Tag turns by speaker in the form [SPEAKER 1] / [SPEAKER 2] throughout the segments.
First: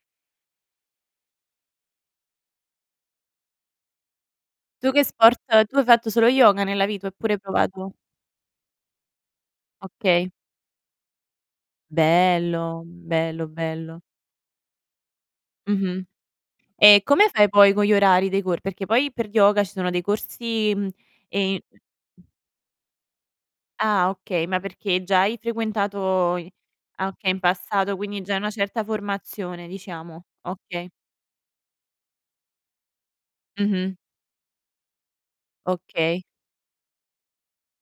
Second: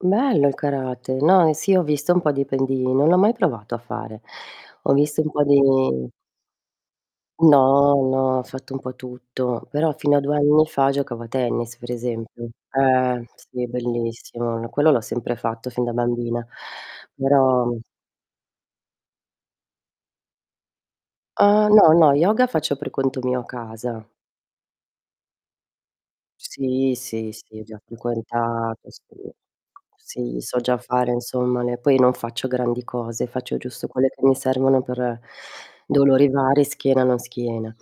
[SPEAKER 1] Bello il karate. No, sì ho visto un po' di pendii, non l'ho mai provato a fare.
[SPEAKER 2] Tu
[SPEAKER 1] Ho
[SPEAKER 2] che
[SPEAKER 1] visto un
[SPEAKER 2] sport
[SPEAKER 1] po' di
[SPEAKER 2] tu hai fatto solo yoga nella vita oppure hai provato
[SPEAKER 1] No, no, ho fatto un po' tutto, però fino a
[SPEAKER 2] Okay.
[SPEAKER 1] 2 anni fa giocavo a tennis, per esempio.
[SPEAKER 2] Bello.
[SPEAKER 1] Eh
[SPEAKER 2] Bello,
[SPEAKER 1] sì,
[SPEAKER 2] bello.
[SPEAKER 1] bellissimo, quello l'ho sempre fatto fin da
[SPEAKER 2] Mh-mh.
[SPEAKER 1] bambina,
[SPEAKER 2] E come fai
[SPEAKER 1] però
[SPEAKER 2] poi con gli orari dei cor perché poi per yoga ci sono dei corsi, mhmm, e
[SPEAKER 1] Uhm, no, no yoga faccio per conto mio a casa.
[SPEAKER 2] Ah okay, ma perché già hai frequentato i
[SPEAKER 1] Sì,
[SPEAKER 2] ah
[SPEAKER 1] sì,
[SPEAKER 2] okay, in
[SPEAKER 1] sì, già
[SPEAKER 2] passato, quindi già hai una certa
[SPEAKER 1] frequentato, sì.
[SPEAKER 2] formazione diciamo.
[SPEAKER 1] Sì so già
[SPEAKER 2] Okay.
[SPEAKER 1] fare, insomma, ne poi non faccio grandi cose, faccio giusto
[SPEAKER 2] Mh-mh.
[SPEAKER 1] quelle che mi servono per
[SPEAKER 2] Okay.
[SPEAKER 1] dolori vari, schiena, non schiena.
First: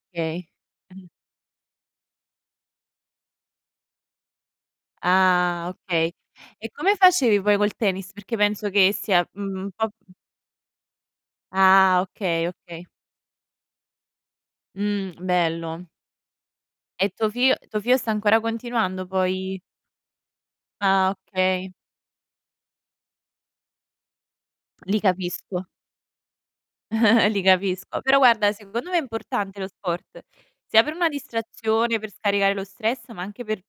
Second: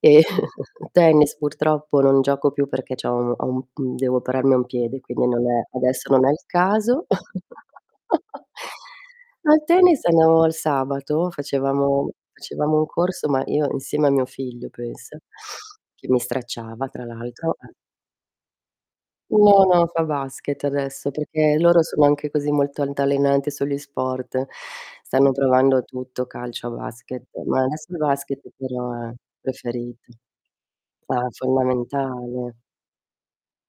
[SPEAKER 1] E
[SPEAKER 2] Mh.
[SPEAKER 1] tennis purtroppo non gioco più perché c'ho un ho un mhmm, devo operarmi a un piede quindi non è
[SPEAKER 2] Ah
[SPEAKER 1] adesso
[SPEAKER 2] okay.
[SPEAKER 1] non è il
[SPEAKER 2] E come
[SPEAKER 1] caso.
[SPEAKER 2] facevi poi col tennis? Perché penso che sia
[SPEAKER 1] Al
[SPEAKER 2] un po',
[SPEAKER 1] tennis
[SPEAKER 2] mhmm
[SPEAKER 1] andavo il sabato,
[SPEAKER 2] Ah
[SPEAKER 1] facevamo
[SPEAKER 2] okay,
[SPEAKER 1] facevamo un
[SPEAKER 2] okay.
[SPEAKER 1] corso, ma io insieme a mio figlio
[SPEAKER 2] Mh.
[SPEAKER 1] pensa,
[SPEAKER 2] Bello.
[SPEAKER 1] che mi stracciava tra
[SPEAKER 2] E tuo figlio
[SPEAKER 1] l'altro. Eh.
[SPEAKER 2] tuo figlio sta ancora continuando poi
[SPEAKER 1] No, no, fa basket
[SPEAKER 2] Ah,
[SPEAKER 1] adesso, perché
[SPEAKER 2] okay.
[SPEAKER 1] loro sono anche così molto altalenanti sugli sport,
[SPEAKER 2] Li
[SPEAKER 1] stanno
[SPEAKER 2] capisco.
[SPEAKER 1] provando tutto: calcio, basket.
[SPEAKER 2] Li
[SPEAKER 1] No adesso il
[SPEAKER 2] capisco. Però
[SPEAKER 1] basket
[SPEAKER 2] guarda secondo
[SPEAKER 1] però
[SPEAKER 2] me è
[SPEAKER 1] è
[SPEAKER 2] importante lo
[SPEAKER 1] preferit
[SPEAKER 2] sport, sia per una
[SPEAKER 1] Eh, è
[SPEAKER 2] distrazione, per scaricare
[SPEAKER 1] fondamentale.
[SPEAKER 2] lo stress, ma anche per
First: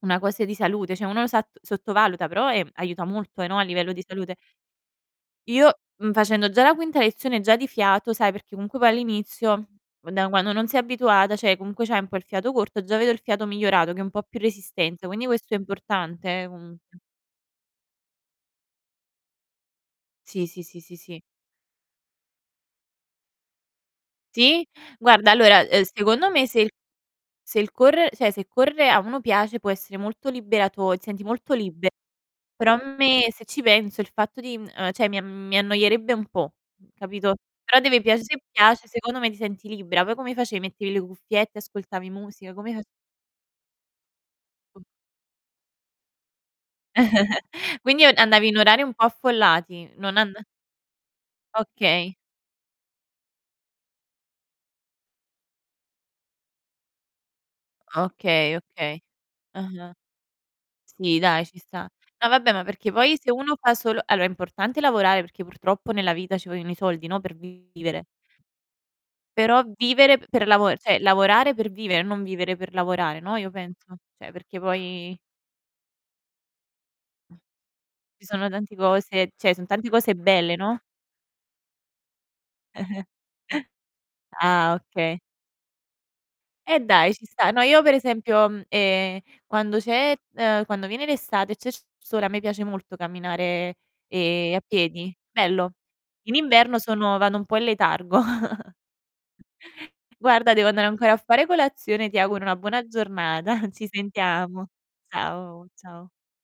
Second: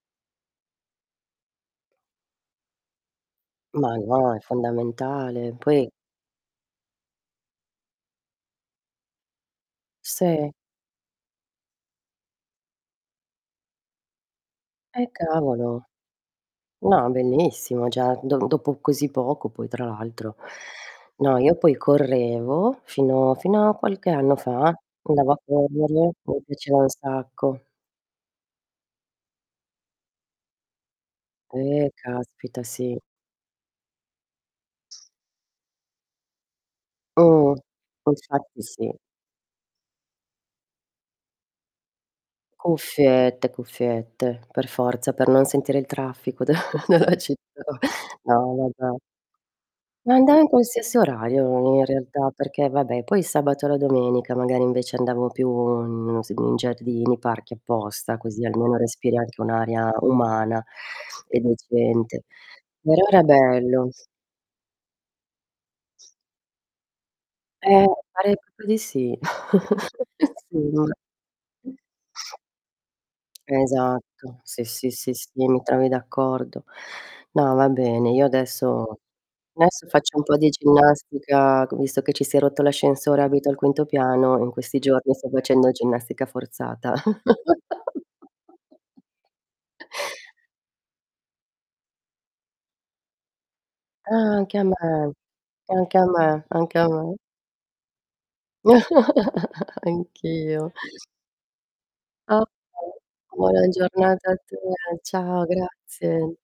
[SPEAKER 2] una cose di salute, cioè uno sat sottovaluta però, ehm, aiuta molto, eh, no, a livello
[SPEAKER 1] Ma
[SPEAKER 2] di
[SPEAKER 1] no,
[SPEAKER 2] salute.
[SPEAKER 1] è fondamentale.
[SPEAKER 2] Io,
[SPEAKER 1] Poi
[SPEAKER 2] mhmm, facendo già la quinta lezione, già di fiato sai perché comunque poi all'inizio, da
[SPEAKER 1] Sì.
[SPEAKER 2] quando non sei abituata, cioè comunque c'hai un po' il fiato corto, già vedo il fiato migliorato, che è un po' più resistente,
[SPEAKER 1] Eh,
[SPEAKER 2] quindi questo è
[SPEAKER 1] cavolo.
[SPEAKER 2] importante eh, comunque.
[SPEAKER 1] No, è bellissimo, già do dopo così poco poi tra l'altro.
[SPEAKER 2] Sì, sì, sì, sì, sì.
[SPEAKER 1] No, io poi correvo, fino fino a qualche anno
[SPEAKER 2] Sì?
[SPEAKER 1] fa,
[SPEAKER 2] Guarda
[SPEAKER 1] andavo a
[SPEAKER 2] allora, uhm,
[SPEAKER 1] correre,
[SPEAKER 2] secondo
[SPEAKER 1] mi
[SPEAKER 2] me se il
[SPEAKER 1] piaceva un
[SPEAKER 2] se
[SPEAKER 1] sacco.
[SPEAKER 2] il corre cioè se correre a uno piace, può essere molto liberato ti senti molto
[SPEAKER 1] Eh,
[SPEAKER 2] libero.
[SPEAKER 1] caspita,
[SPEAKER 2] Però a
[SPEAKER 1] sì.
[SPEAKER 2] me, se ci penso il fatto di mhmm, uhm, cioè, mi a mi annoierebbe un po'. Mh. Capito?
[SPEAKER 1] Mh.
[SPEAKER 2] Però deve piace se
[SPEAKER 1] Infatti
[SPEAKER 2] piace,
[SPEAKER 1] sì.
[SPEAKER 2] secondo me ti senti libera. Poi come face mettevi le cuffiette, ascoltavi musica, come fac
[SPEAKER 1] Cuffiette, cuffiette, per forza, per non sentire il traffico d della città.
[SPEAKER 2] Quindi u
[SPEAKER 1] Ah,
[SPEAKER 2] andavi in orari un
[SPEAKER 1] vabbè.
[SPEAKER 2] po' affollati,
[SPEAKER 1] E
[SPEAKER 2] non
[SPEAKER 1] andavo
[SPEAKER 2] and
[SPEAKER 1] in qualsiasi orario, in
[SPEAKER 2] Okay.
[SPEAKER 1] realtà, perché vabbè, poi il sabato e la domenica, magari, invece andavo più in non s in giardini, parchi, apposta, così
[SPEAKER 2] Okay,
[SPEAKER 1] almeno
[SPEAKER 2] okay.
[SPEAKER 1] respiri anche un'aria
[SPEAKER 2] Ah-ah.
[SPEAKER 1] umana
[SPEAKER 2] Sì,
[SPEAKER 1] e
[SPEAKER 2] dai ci sta.
[SPEAKER 1] decente.
[SPEAKER 2] No vabbè ma perché
[SPEAKER 1] Però
[SPEAKER 2] poi
[SPEAKER 1] era
[SPEAKER 2] se uno fa
[SPEAKER 1] bello.
[SPEAKER 2] solo allo è importante lavorare, perché purtroppo nella vita ci vogliono i soldi, no, per
[SPEAKER 1] Eh,
[SPEAKER 2] vivere.
[SPEAKER 1] pare proprio di sì.
[SPEAKER 2] Però vivere per
[SPEAKER 1] Sì,
[SPEAKER 2] lavo
[SPEAKER 1] vabbè.
[SPEAKER 2] cioè, lavorare per vivere, non vivere per lavorare, no, io penso, cioè
[SPEAKER 1] Esatto.
[SPEAKER 2] perché
[SPEAKER 1] Sì, sì, sì,
[SPEAKER 2] poi
[SPEAKER 1] sì, mi trovi d'accordo.
[SPEAKER 2] Mh.
[SPEAKER 1] No, va bene, io
[SPEAKER 2] Ci sono tanti
[SPEAKER 1] adesso
[SPEAKER 2] cose cioè son
[SPEAKER 1] adesso
[SPEAKER 2] tanti cose
[SPEAKER 1] faccio un po' di
[SPEAKER 2] belle, no?
[SPEAKER 1] ginnastica c visto che ci si è rotto l'ascensore, abito al quinto piano, in
[SPEAKER 2] Ah,
[SPEAKER 1] questi giorni
[SPEAKER 2] okay.
[SPEAKER 1] sto facendo ginnastica
[SPEAKER 2] Eh,
[SPEAKER 1] forzata.
[SPEAKER 2] dai, ci sta. No, io per esempio, mhmm, ehm, quando c'è, uhm, quando viene l'estate c'è il sole, a me piace molto camminare,
[SPEAKER 1] Ah,
[SPEAKER 2] ehm,
[SPEAKER 1] anche
[SPEAKER 2] a
[SPEAKER 1] a me,
[SPEAKER 2] piedi, bello.
[SPEAKER 1] anche a
[SPEAKER 2] In
[SPEAKER 1] me, anche
[SPEAKER 2] inverno
[SPEAKER 1] a me.
[SPEAKER 2] sono vado un po' in letargo. Guarda, devo
[SPEAKER 1] Anch'io.
[SPEAKER 2] andare ancora a fare colazione, ti
[SPEAKER 1] Ah,
[SPEAKER 2] auguro una buona
[SPEAKER 1] okay,
[SPEAKER 2] giornata.
[SPEAKER 1] buona
[SPEAKER 2] Ci
[SPEAKER 1] giornata a te.
[SPEAKER 2] sentiamo.
[SPEAKER 1] Ciao,
[SPEAKER 2] Ciao, ciao.
[SPEAKER 1] grazie.